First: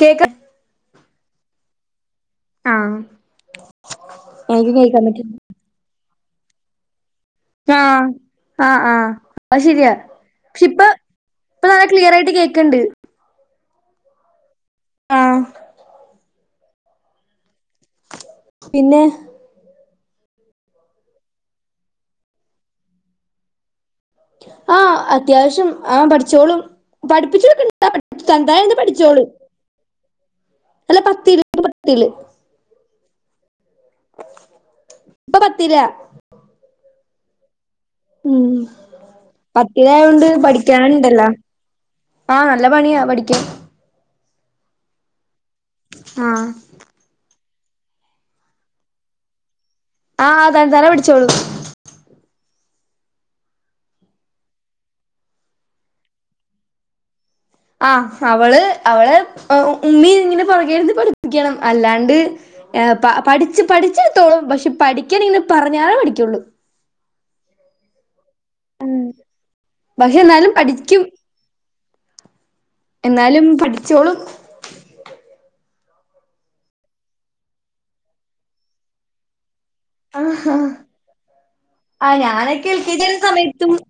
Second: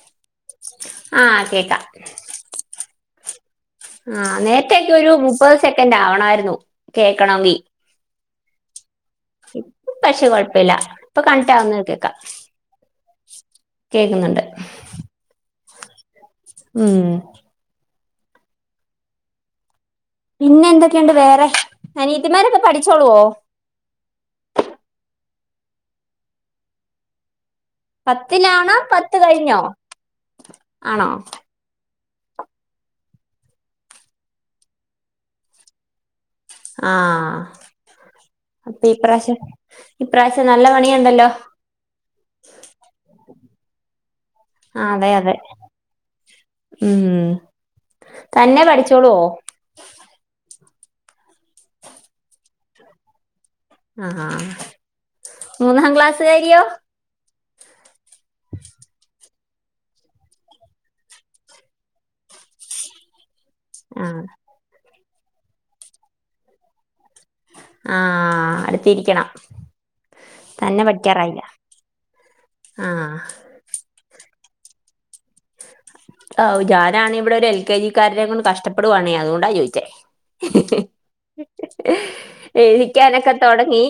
കേക്ക ആഹ് കേക്കാം ആഹ് [unintelligible] ആ എനിക്ക് കേൾക്കാൻ നേര്ത്തെക്കൊരു പറ്റും മുപ്പത് സെക്കന്റ് ആവണായിരു ന്നു. കേക്കണമെങ്കി ആഹ് ആഹ് ആഹ് അത് ഇപ്പൊ ശരിയാ പക്ഷെ കൊഴപ്പില്ലാ ഇപ്പ ഇപ്പൊ നല്ല കണക്റ്റാവുന്നത് കേക്കാം ക്ലിയർ ആയിട്ട് കേൾക്കണ്ട് കേക്കുന്നുണ്ട് ആഹ് ഉം പിന്നേ പിന്നെ എന്തൊക്കെയൊണ്ട് വേറെ അനീത്തിമാരൊക്കെ പഠിച്ചോളുവോ ആ അത്യാവശ്യം ആ പഠിച്ചോളും പഠിപ്പിച്ചൊടുക്ക പത്തിലാണോ പത്ത് കഴിഞ്ഞോ അല്ല ആണോ പത്തില് പത്തില് ഇപ്പൊ പത്തിലാ ആഹ് ഉം അപ്പൊ ഇപ്രാവശ്യം പത്തിലായോണ്ട് ഇപ്രാവശ്യം നല്ല പഠിക്കാനുണ്ടല്ലോ പണിയുണ്ടല്ലോ ആ നല്ല പണിയാ പഠിക്കാൻ ആ അതെയതെ ആഹ് ഉം തന്നെ പഠിച്ചോളുവോ തന്നത്താനേ പഠിച്ചോളൂ ആ മൂന്നാം ക്ലാസുകാരിയോ ആ അവള് അവള് ഉമ്മി ഇങ്ങനെ പൊറകെ ഇരുന്ന് പഠിപ്പിക്കണം അല്ലാണ്ട് ഏഹ് പ പഠിച്ച് ആഹ് പഠിച്ചെടുത്തോളും പക്ഷേ പഠി ക്കന്നെന്ന് പറഞ്ഞാലേ പഠിക്കുള്ളൂ ആഹ അടുത്തിരിക്കണം പക്ഷെ എന്നാലും തന്നെ പഠിക്കും പഠിക്കാറായില്ല ആഹ് എന്നാലും പഠിച്ചോളും ആഹ് ഞാനാണെ ഇവിടെ രു എൽ കെ ജിക്കാരനെ കൊണ്ട് കഷ്ടപ്പെടുവാണേ അതുകൊണ്ടാ ചോ ച്ചെ ആഹ് ആഹ് ഞാനൊക്കെ എൽ കെ ജി ആയിരുന്ന എയിക്കാനൊക്കെ സമയത്തും തൊടങ്ങി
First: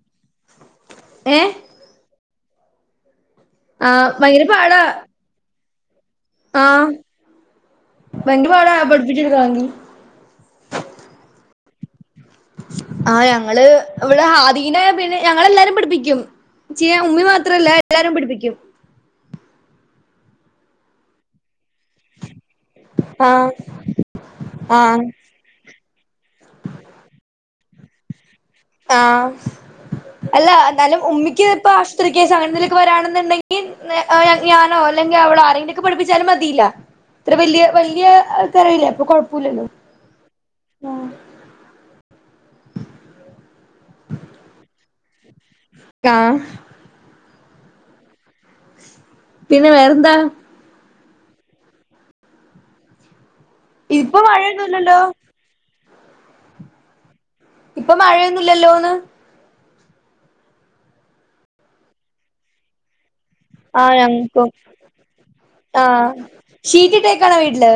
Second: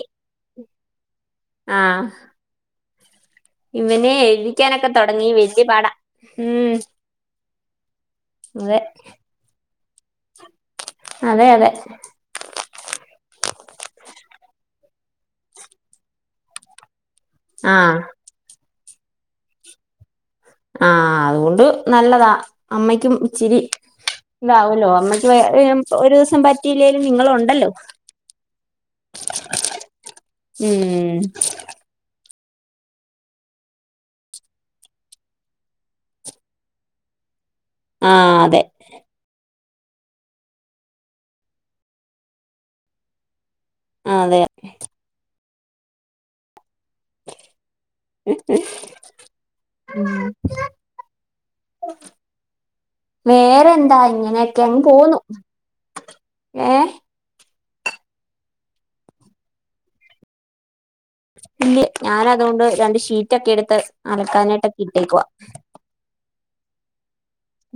ഏഹ് ആ ആഹ് ഇവനെ എഴിക്കാനൊക്കെ തുടങ്ങി വെ പാടാ ആ ഉം ഭയങ്കര പാടാ അതെ പഠിപ്പിച്ച്ടുക്കാങ്കി അതെ അതെ ആ ഞങ്ങള് ഇവിടെ ഹാദീനെ പിന്നെ ഞങ്ങളെല്ലാരും പഠിപ്പിക്കും [unintelligible] ഉമ്മി മാത്രല്ല ആഹ് എല്ലാരും പിടിപ്പിക്കും ആ ആ അത് കൊണ്ട് നല്ലതാ അമ്മയ്ക്കും ആഹ് ഇച്ചിരി ഇതാവുല്ലോ ആഹ് അമ്മയ്ക്ക് ഒരു ദിസം പറ്റിയില്ലെലും നിങ്ങളോണ്ടല്ലോ ആ അല്ല ന്നാലും ഉം ഉമ്മിക്ക് ഇപ്പ ആശുത്രി കെസ് അങ്ങനേന്തെല്ക്കെ വരാണെന്നുണ്ടങ്കി ഞാനോ അല്ലെങ്കിൽ അവളോ ആരെങ്കിലൊക്കെ പഠപ്പിച്ചാലും മതിയില്ല ഇത്ര വലിയ വല്ല്യ ആഹ് അതെ [unintelligible] അപ്പൊ കൊഴപ്പോല്ലല്ലോ ആ ആ അതെ കാ ഉ പിന്നെ വേറെന്താ വേറെന്താ ഇപ്പൊ ഇങ്ങനെയൊക്കെയങ്ങ് മഴയൊന്നുല്ലല്ലോ പോവുന്നു ഏ ഇപ്പൊ മഴയൊന്നുംല്ലല്ലോന്ന് ഇല്ല ഞാന് അതുകൊണ്ട് രണ്ട് ഷീ റ്റൊക്കെ എടുത്ത് ആഹ് ഞങ്ങക്കും അലക്കാനായിട്ടൊക്കെ ഇട്ടേക്കുവാ ശീറ്റിട്ടേ ക്കാണോ വീട്ടില്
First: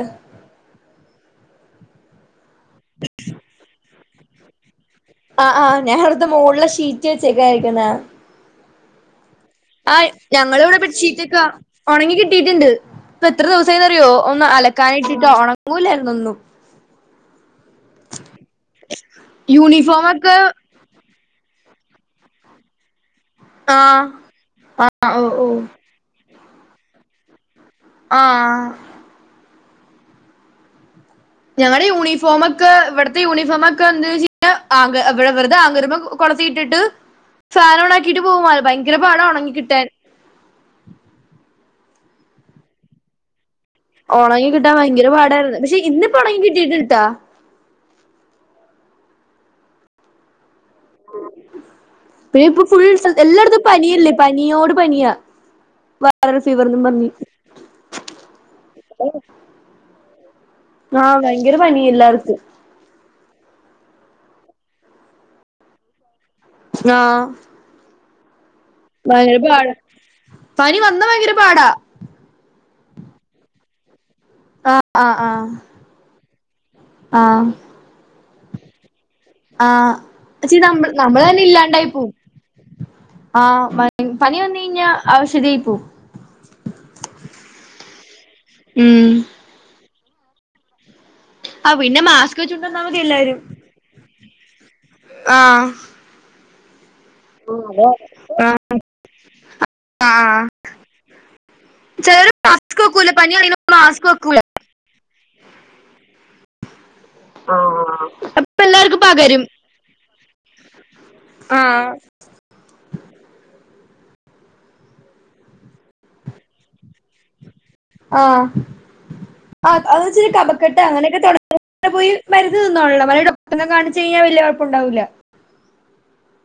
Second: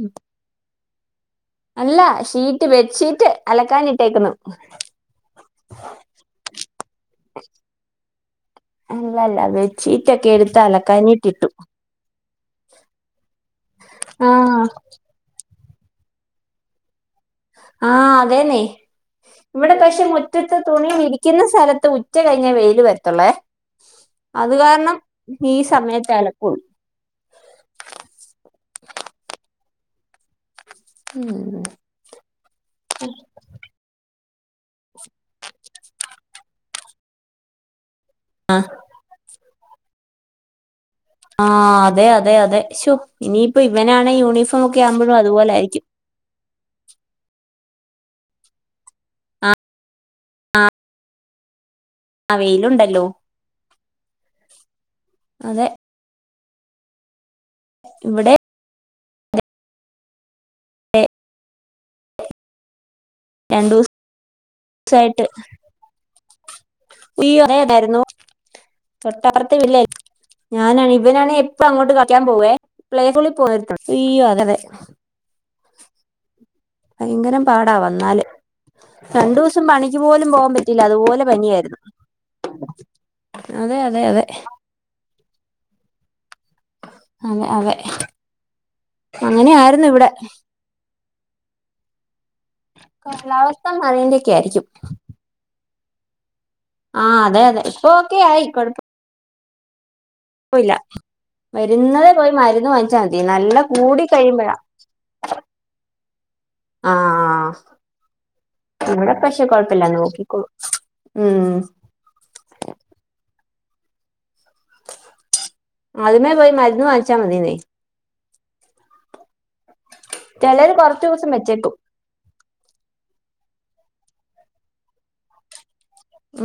അല്ല ഷീറ്റ് ബെഡ്ഷീറ്റ് അലക്കാനിട്ടേക്കുന്നു അആ ഞാന് വെറുതെ മോളില് ഷീറ്റ് വെച്ചേക്കാ ആയിരിക്കുന്നോ ഉം ആഹ് ഞങ്ങള് ഇവടെ ബട്ഷീറ്റക്കാ ഒണങ്ങി കിട്ടിട്ടുണ്ട് ഇപ്പൊ എത്ര ദിവസായിന്ന്റിയോ ഒന്ന് ആഹ് അലക്കാന് ഇട്ടിട്ടോ ഒണ ങ്ങൂല എന്നെന്നും ആഹ് അതേന്നെ ഇവിടെ പക്ഷേ യൂണിഫോമൊക്കെ മുറ്റത്ത് തുണി വിരി ക്കുന്ന സ്ഥലത്ത് ഉച്ച കഴിഞ്ഞാ വെയിൽ വരും ത്തൊള്ളേ ആഹ് അത് കാരണം ആഹ് ഓ ഓ ഈ സമയത്താലക്ക് [unintelligible] ആഹ് ഉം ഞങ്ങടെ യൂണിഫോമൊക്ക ഇവിടത്തെ യൂണിഫോമക്കെ എന്താച്ചാ അ ആങ്ക ഇവിടെ വെറുതെ ആങ്കരുമെ കൊളത്തിട്ടിട്ട് ഫാനോണാ ക്കീട്ട് പോകും ഭയങ്കര പാട ഉണങ്ങികിട്ട ട്ടാൻ ആഹ് അതെ അതെ അതെ ശ്ശൊ ഇനി ഒണങ്ങി കിട്ടാൻ ഭയങ്കര പാടായിരുന്നു പക്ഷേ ആയിരിക്കും ഇന്നിപ്പോ ഉണങ്ങി കിട്ടിട്ട്ണ്ട് ഇട്ടാ ഉം ആഹ് പിന്നെ ഇപ്പ ഫുൾ വെയിലുണ്ടല്ലോ സ്ഥ എല്ലായിടത്തും പനിയല്ലേ പനിയോട് പനിയാ അതെ വയ്റൽ ഫീവർന്നും പറഞ്ഞി ഇവിടെ ആഹ് ഭയങ്കര പനി എല്ലാർക്കും രണ്ടുസ് സായിട്ട് ആഹ് ഈ ഒറേ ണ്ടായിരുന്നു ഭയങ്കര തൊട്ടാർത്ത പാടാ ഇല്ലേ പനി ഞാനാണ് വന്നാ ഇവനാണ് ഭയങ്കര എപ്പ പാടാ അങ്ങോട്ട് കളിക്കാൻ പോവേ പ്ലേസ്കൂളിൽ പോയിരുന്നു ഇയ്യോ അതെ ആഹ് ആഹ് ആഹ് ഭയങ്കരം ആഹ് പാടാ വന്നാല് രണ്ടൂവസം ആഹ് പണിക്ക് പോലും പോവാൻ ച്ചി പറ്റില്ല നമ്മ അതുപോലെ നമ്മള് തന്നെ പനിയായിരുന്നു ഇല്ലാണ്ടായി പോവും അതെ അതെ അതെ അവശദീപൂ അതെ അതെ ഉം അങ്ങനെയായിര്ന്നു ഇവിടെ [inaudible] ആഹ് പിന്നെ മാസ്ക് വെച്ചോണ്ടന്നാമതി എല്ലാരും ക്കേരിക്കും ആഹ് ആഹ് അതെ അതെ ഇപ്പോക്കെ ആയി ആഹ് കൊഴപ്പ് ആഹ് ഒല്യ വരുന്നതേ പോയി ചെലര് മരുന്ന് മാസ്ക് വാങ്ങിച്ചാ വെക്കൂല മതി പനി നല്ല അറിയണ കൂടി മാസ്ക് വെക്കൂല കഴിയുമ്പോഴാ ആഹ അപ്പൊ എല്ലാർക്കും ഇവിടെ പക്ഷെ പകരും കൊഴപ്പില്ല നോക്കിക്കോളൂ ഉം ആഹ് ആദ്യമേ പോയി മരുന്ന് വാങ്ങിച്ചാ മതി ആഹ് ആഹ് [unintelligible] വെച്ചിരി ചിലര് കബക്കട്ട കുറച്ചു അങ്ങനെയൊക്കെ ദിവസം വെച്ചേക്കും തുടങ്ങ പോയി മരു- ഇന്ന [unintelligible] ഡോക്ടറെ കാണിച്ചാൽ വല്യ [unintelligible] കൊഴപ്പം ഉണ്ടാവില്ല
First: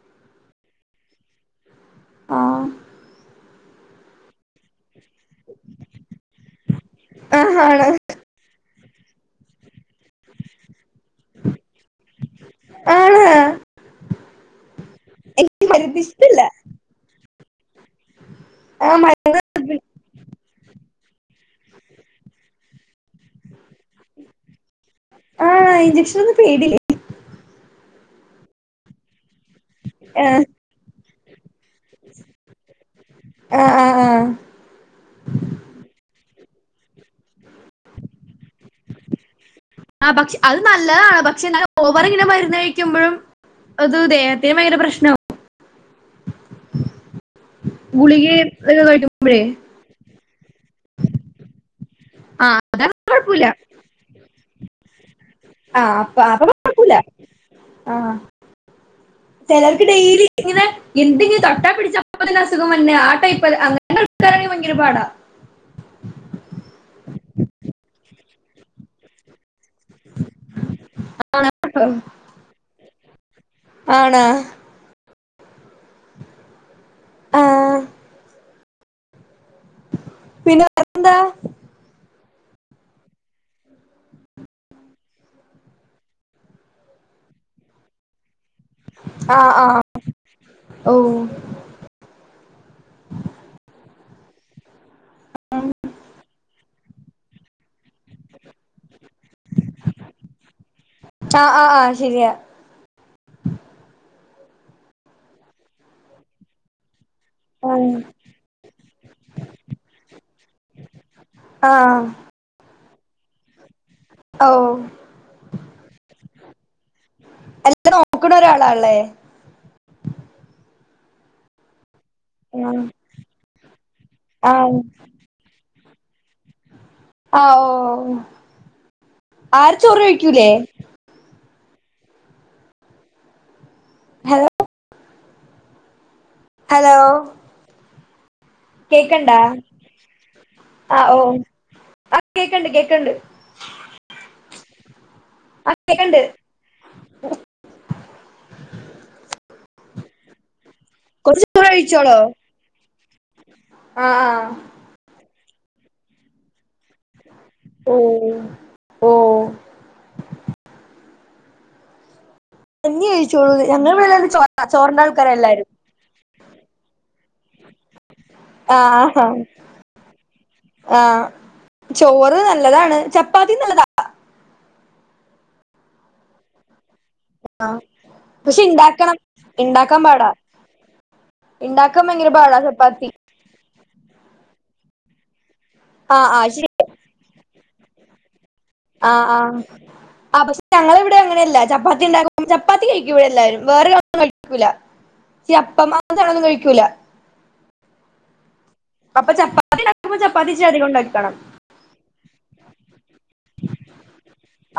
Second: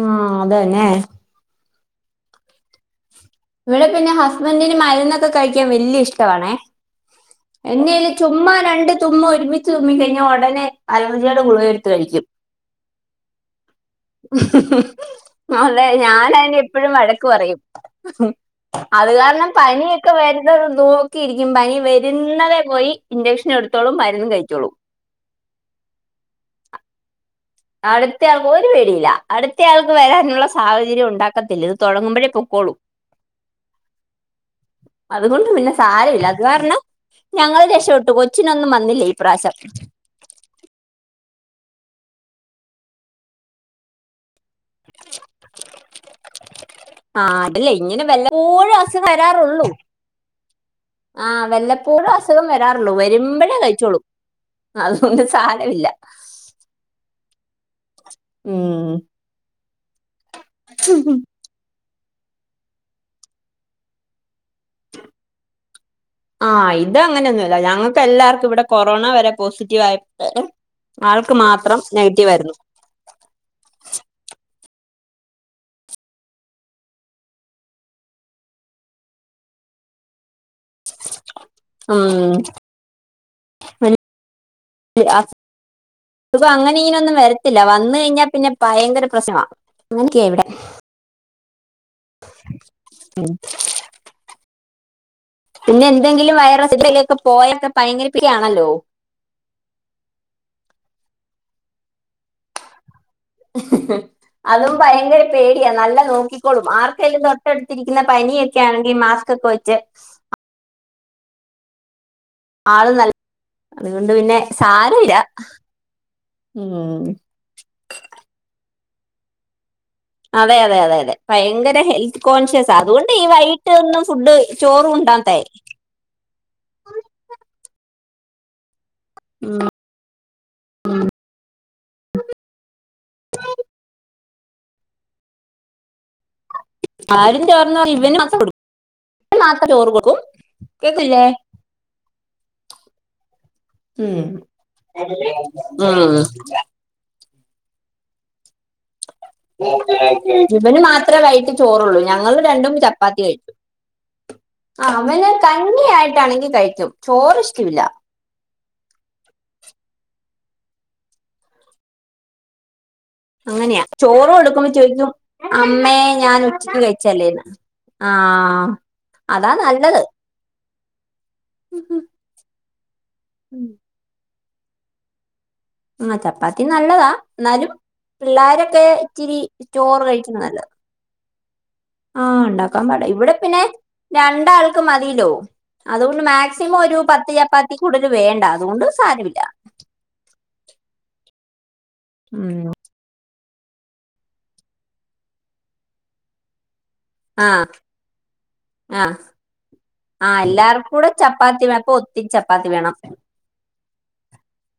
ആഹ് അതന്നെ ആഹ് ഇവടെ പിന്നെ ഹസ്ബന്റിന് മരുന്ന കഴിക്കാൻ വലിയ ഇഷ്ട്ട വാണെ ആഹ് ആണ് എന്റേല് ചുമ്മാ രണ്ട് ചുമ്മാ ഒരുമി- തുമ്മിക്കഴിഞ്ഞാൽ ഒടനെ അലർജിയുടെ ഗുളികട്ത്ത് കഴിക്കും ആണ് [unintelligible] എനിക്ക് അതെ മരുന്ന് ഇഷ്ടല്ല ഞാനയ്നെ എപ്പോഴും വഴക്ക് പറയും ആഹ് അത് മ കാരണം പനിയൊക്കെ വരുന്നത് നോക്കിയിരിക്കും പനി വരുന്നതെ പോയി ഇൻജക്ഷൻ എടുത്തോളും മരുന്ന്യംകഴിച്ചോളും ആഹ് ഇഞ്ചക്ഷനൊന്നും പേടില്ലേ അടുത്ത ആൾക്ക് ഒരു പേടില്ല അടുത്ത ആൾക്ക് ആഹ് വരാനുള്ള സാഹചര്യം ഉണ്ടാ- ത്തില്ല ഇത് തുടങ്ങുമ്പോഴേ പൊക്കോളും ആഹ് ആഹ് ആഹ് അതുകൊണ്ട് പിന്നെ സാരല്ല അത് കാരണം ഞങ്ങൾ രക്ഷോട്ട് കൊച്ചിനൊന്നും വന്നില്ല ഇപ്രാശം ആ പക്ഷ അഹ് നല്ലതാണ് പക് പക്ഷെ ഓവർ ഇങ്ങനെ മരുന്ന് കഴിക്കുമ്പോഴും അത് ദേഹത്തിന് ഭയങ്കര പ്രശ്നമാവും ആഹ് ഇല്ലെയ് ഇങ്ങനെ ഗുളിക വല്ലപ്പോഴും ഒക്കെ അസു കഴിക്കുമ്പോഴേ വരാരുള്ളൂ ആഹ് വെല്ലപ്പോഴും ആ അസുഖം അതാണ് വരാരുള്ളു കുഴപ്പമില്ല വരുമ്പഴേ കഴിച്ചോളു [unintelligible] അതുകൊണ്ട് ആ സാരല്ല അപ്പൊ അപ്പൊ കുഴപ്പമില്ല ഉം ചെലർക്ക് ഡെയിലി ഇങ്ങനെ എന്തെങ്കിലും തട്ടാ പിടിച്ച അപ്പ തെന്നെ അസുഖം വര്ന്ന ആ ടൈപ്പല്ല ആ [unintelligible] ആ ഇത് അങ്ങനെന്നൊല്ല ഞങ്ങൾക്ക് എല്ലാർ ക് ഇവിടെ കൊറോണ വരെ പോസി റ്റീവായി [unintelligible] ആൾക്ക് ആണ് മാത്രം കേട്ടോ. നെഗറ്റീവായിരുന്നു. ആണോ ആ പിന്നെ എന്താ ഉം [unintelligible] അങ്ങനെ ഇനെ ഒന്നും വരത്തില്ല വന്ന് കഴിഞ്ഞാ പിന്നെ ഭയങ്കര ആ പ്രശ്നാ അ ആ ങ്ങനെയൊക്കെ ഇവിടെ ഓ പിന്നെ എന്തെങ്കിലും വൈറസ് [unintelligible] ക്കെ പോയൊക്കെ ഭയങ്കരപ്പിരിയാണല്ലോ ആ ആ ശരിയാ അതും ഭയങ്കര പേടിയാ നല്ല നോക്കിക്കോളും ആർ ഏൽ തൊട്ടടുത്തിരിക്കുന്ന പനിയൊക്കെ ആൺങ്കി മാസ്ക്കൊക്കെ വെച്ച് ആഹ് ആള് നല്ല അതുകൊണ്ട് പിന്നെ ഓ സാരമില്ല. ഉം എല്ലാം നോക്കണ ഒരാ ളല്ലേ അതെ അതെ അതെ അതെ ഭയങ്കര ഹെൽത്ത് ആ. കോൺഷ്യസാ അതുകൊണ്ട് ഈ വൈകിട്ട് ഒന്നും ഫുഡ് ചോറും ഉണ്ടാത്തേ അ ഓഹ് ഉം ആര് ചോറ് കഴിക്കൂലേ ഹലോ ഹലോ ആരും ചോർന്നല്ല ഇവനും കേക്കണ്ടാ മാത്ര ചോറ് കൊടുക്കും ആഹ് ഓ കേക്ക്ല്ലേ ആ കേക്ക്ണ്ട് കേക്ക്ണ്ട് ഉം ആ ഹ് ഉം കേക്കണ്ട് [unintelligible] ഇവന് മാത്രമേ കൊറച്ച് വൈകിട്ട് ചോറുള്ളൂ ഞങ്ങൾ രണ്ടും ച പ്പാത്തി കഴിക്കും. ആ ആ തന്നെയായിട്ടാണെങ്കി കഴിക്കും ചോറ് ഇഷ്ടമില്ല ഓ ഓ കഞ്ഞി കഴിച്ചോളൂ അങ്ങനെയ ഞങ്ങൾ ഇവിടെ എല്ലാരും ചോറ് ചോ കൊടുക്കുമ്പോൾ ചോറിന്റെ ചോയിക്കും ആൾക്കാരാ എല്ലാരും അമ്മേഞാൻ ഉച്ചക്ക് കഴിച്ചല്ലേന്ന് [inaudible] ആ അതാ നല്ലത് ആ ഉം ചൊറ് നല്ല നല്ലതാണ് ചപ്പാത്തി നല്ലതാ ആ ചപ്പാത്തി നല്ലതാ എന്നാലും പക്ഷെ പിള്ളേരൊക്കെ ഇണ്ടാക്കണം ഇച്ചിരി ഇണ്ടാക്കാൻ ചോറ് പാടാ കഴിക്കുന്നാനല്ലത് ഇണ്ടാക്കാൻ ആ ഭയങ്കര പാടാ ഉണ്ടാക്കാൻ പാട ചപ്പാത്തി ഇവിടെ പിന്നെ രണ്ടാൾ ക്ക് മതില്ലോ അതുകൊണ്ട് ആഹ് ആഹ് ശരി മാക്സിമം ഒരു പത്ത് ചപ്പാ അതിൽ കൂടുൽ വേണ്ടാ ആ ആ ആ പക്ഷെ ഞങ്ങള ഇവിടെ അങ്ങനെയല്ല ല്ല ചപ്പാ ചപ്പത്തിണ്ടാക്കും ഉം ചപ്പാത്തി കഴിക്കും ഇവിടെ എല്ലാരും വേറെ ഒന്നും കഴിക്കൂല ഈ അപ്പം [unintelligible] മാണൊന്നും കഴിക്കൂല ആ ആ അപ്പൊ ചപ്പാത്തി ഉണ്ടാക്കുമ്പോ ആ ചപ്പാത്തി ഇച്ചിരി അധികം എല്ലാർക്കും കൂടെ ഉണ്ടാക്കണം ചപ്പാത്തി വേണ്ണം അപ്പൊ ഒത്തിരി ചപ്പാ ചപ്പാത്തി വേണം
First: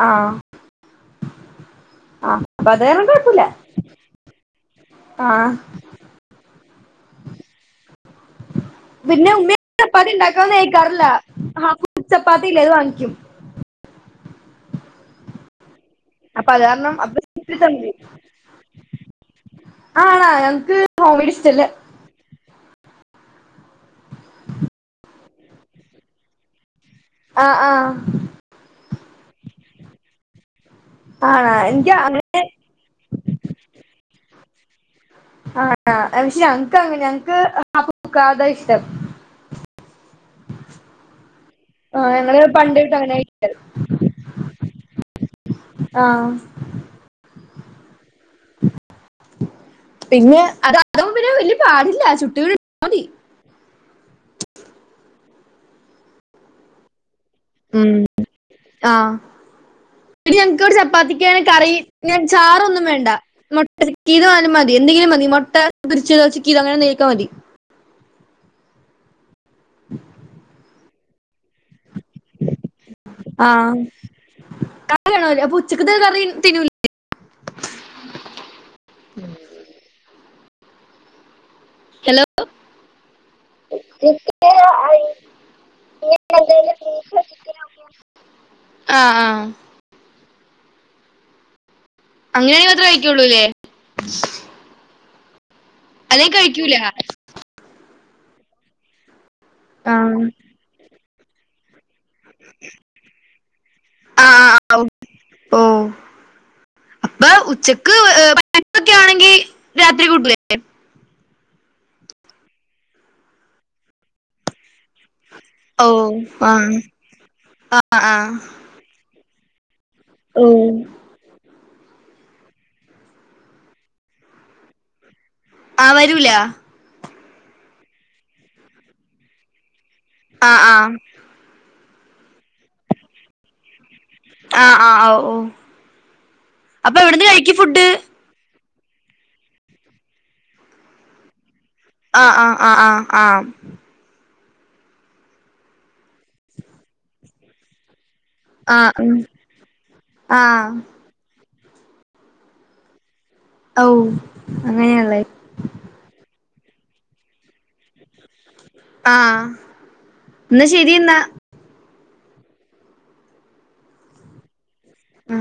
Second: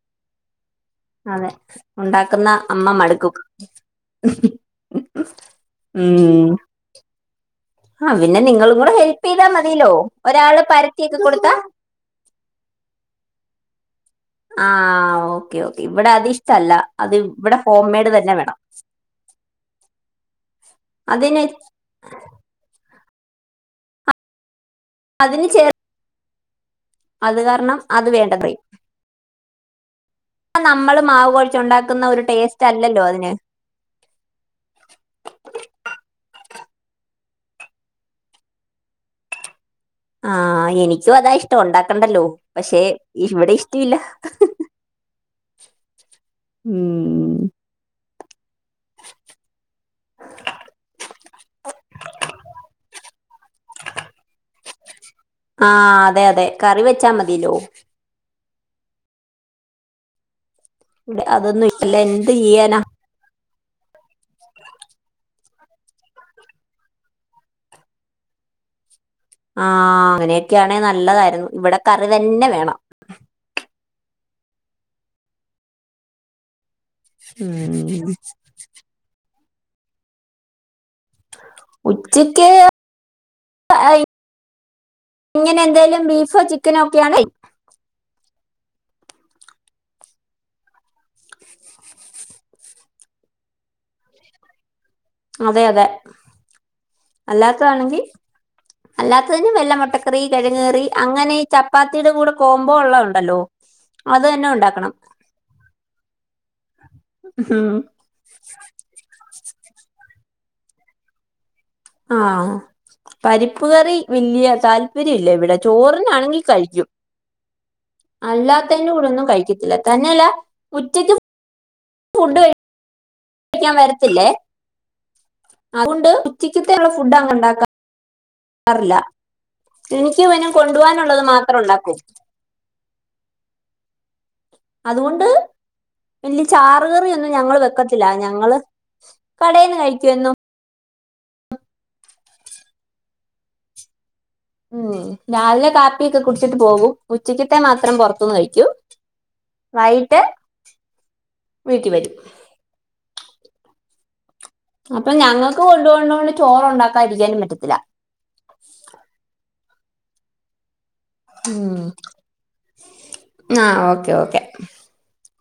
ആ അതെ ഉണ്ടാക്കുന്ന അപ്പൊ അത് അമ്മ കാരണം മടുക്കും കുഴപ്പമില്ല ആഹ് ഉം ആ പിന്നെ നിങ്ങൾ പിന്നെ ഉമ്മി നെചപ്പാത്തി ഉണ്ടാക്കാന് പരത്തിയൊക്കെ കൊടുത്താ അഴിക്കാറില്ലഹാഫ് കുക്ക്ചപ്പാത്തില്ലേ അത് വാങ്ങിക്കും ആഓക്കെ ഓക്കേ ഇവിടെ അത് അപ്പൊ ഇഷ്ടല്ല കാരണം അത് അപ്പൊ ഇവിടെ ഹോം മതി മെയ്ഡ് തന്നെ വേണം ആണാ ഞങ്ങക്ക് ഹോം മെയ്ഡ് അതിന് ഇഷ്ടല്ല അതിന് ചേർ അത് ആഹ് കാരണം ആഹ് അത് വേണ്ടത്രയും ആ നമ്മൾ മാവ് ആണാ കുഴിച്ച് എനിക്ക് ഉണ്ടാക്കുന്ന ഒരു അങ്ങനെ ടേസ്റ്റ് അല്ലല്ലോ അതിന് ആ പക്ഷെ ഞങ്ങക്ക് അങ്ങനെ ഞങ്ങക്ക് അത് ആക്കാതെ ആ ഇഷ്ടം ആ എനിക്കും അതാ ഇഷ്ടം ആഹ് ഉണ്ടാക്കണ്ടല്ലോ ഞങ്ങള് പണ്ട് പക്ഷെ തൊട്ട് അങ്ങനെ ഇവിടെ കഴിക്കാറ് ഇഷ്ടമില്ല [inaudible] ആഹ് ഉം പിന്നെ അത് അത്ര വല്യ വെല്യ പാടില്ലാ, ചുട്ട് [unintelligible] തി ആ അതെ അതെ കറി വെച്ചാ മത് കിലോ ഉം. ആ ക്വ്ടെ ഇവിടെ ചപ്പാത്തിക്കാണേ അതൊന്നും കറി ഇല്ല ഞെ എന്ത് ചെയ്യാനാ ചാറൊന്നും വേണ്ട മൊട് [unintelligible] ആയാലും മതി എന്തെങ്കിലും മതി മൊട്ട പൊരിച്ചതൊ ചിക്കീതൊ അങ്ങനെന്തേലൊക്കെ മതി. ആ അങ്ങനെയൊക്കെയാണേ നല് ല്ലതായിരുന്നു. ഇവിടെ കറി തന്നെ വേണം. ക വേണംനില്ലേ അപ്പൊ ഉച്ചക്കത്തെ കറി തിന്നൂല മ് ഹലോ ഉച്ചയ്ക്ക് ഇങ്ങനെ എന്തേലും ബീഫോ ചിക്കനോ ഒക്കെ ആണേ ആ ആ അങ്ങനെയാണെങ്കി മാത്രേ കഴിക്കൊള്ളൂലേ. അതെ അതെ അല്ലാത്തതാണെങ്കി അല്ലാത് [unintelligible] ആ മൊട്ടക്കറി കെഴങ്ങ് കറി അങ്ങനെ ചപ് പാത്തിടെ കൂടെ കോംബോ ഒള്ളണ്ടല്ലോ അത് ആ, തന്നെ ആ, ഓ. ഉണ്ടാക്കണം, ഓ അപ്പൊ മ് ഉച്ചക്ക് ഏ, പരിപ്പൊക്കെ ആണെങ്കിൽ രാത്രി കൂട്ടുലെ ആ പരിപ്പ്കറി വല്യ താല്പ് ഇവര്ല്ലേവിടെ ഓ ചോറിനാണെങ്കി ആ കഴിക്കും ആ ആ അല്ലാത്തെന്റെ കൂടെന്നും കഴിക്ക [unintelligible] തന്നെയല്ല ഓ ഉറ്റക്ക് ഫുഡ് കഴി ഴിക്കാൻ വരത്തില്ലേ. ആ അതുകൊണ്ട് വരൂല ഉച്ചക്ക്ത്തെള്ള ഫു ഫുഡ് അങ്ങ്ണ്ടാക്ക റില്ല. എനിക്ക് വെ ഞാ ആ ആ കൊണ്ട് പോവാനുള്ളത് മാത്രം ഉണ്ടാക്കും. ആ ആ ഓ അതുകൊണ്ട് ഓ വല്യ അപ്പൊ എവിടുന്ന് ചാറ്കറിയൊന്നും ഞങ്ങൾ കഴിക്കും ഫുഡ് വെക്കത്തില്ല, ഞങ്ങള് കടേന്ന് കഴിക്കും എന്നും. ആ ആ ആ ആ ആം ഉം രാവിലെ കാപ്പി ഒക്കെ കുടിച്ചിട്ട് പോകും, ഉച്ചക്കെത്തെ മാത്രം പൊറത് ത്തൂന്ന് കഴിക്കും ആ ഉം വൈകിട്ട് ആ വീട്ടി വരും ഔ അപ്പൊ അങ്ങനെയള്ളേ ഞങ്ങൾക്ക് കൊണ്ട്പോണ്ടോണ്ട് ചോറ് ഒണ്ടാക്കാതിരിക്കാനും പറ്റത്തില്ല ആ ന്ന ശ ശരിയെന്നാ ആഹ് ഓക്കെ ഓക്കെ ഉം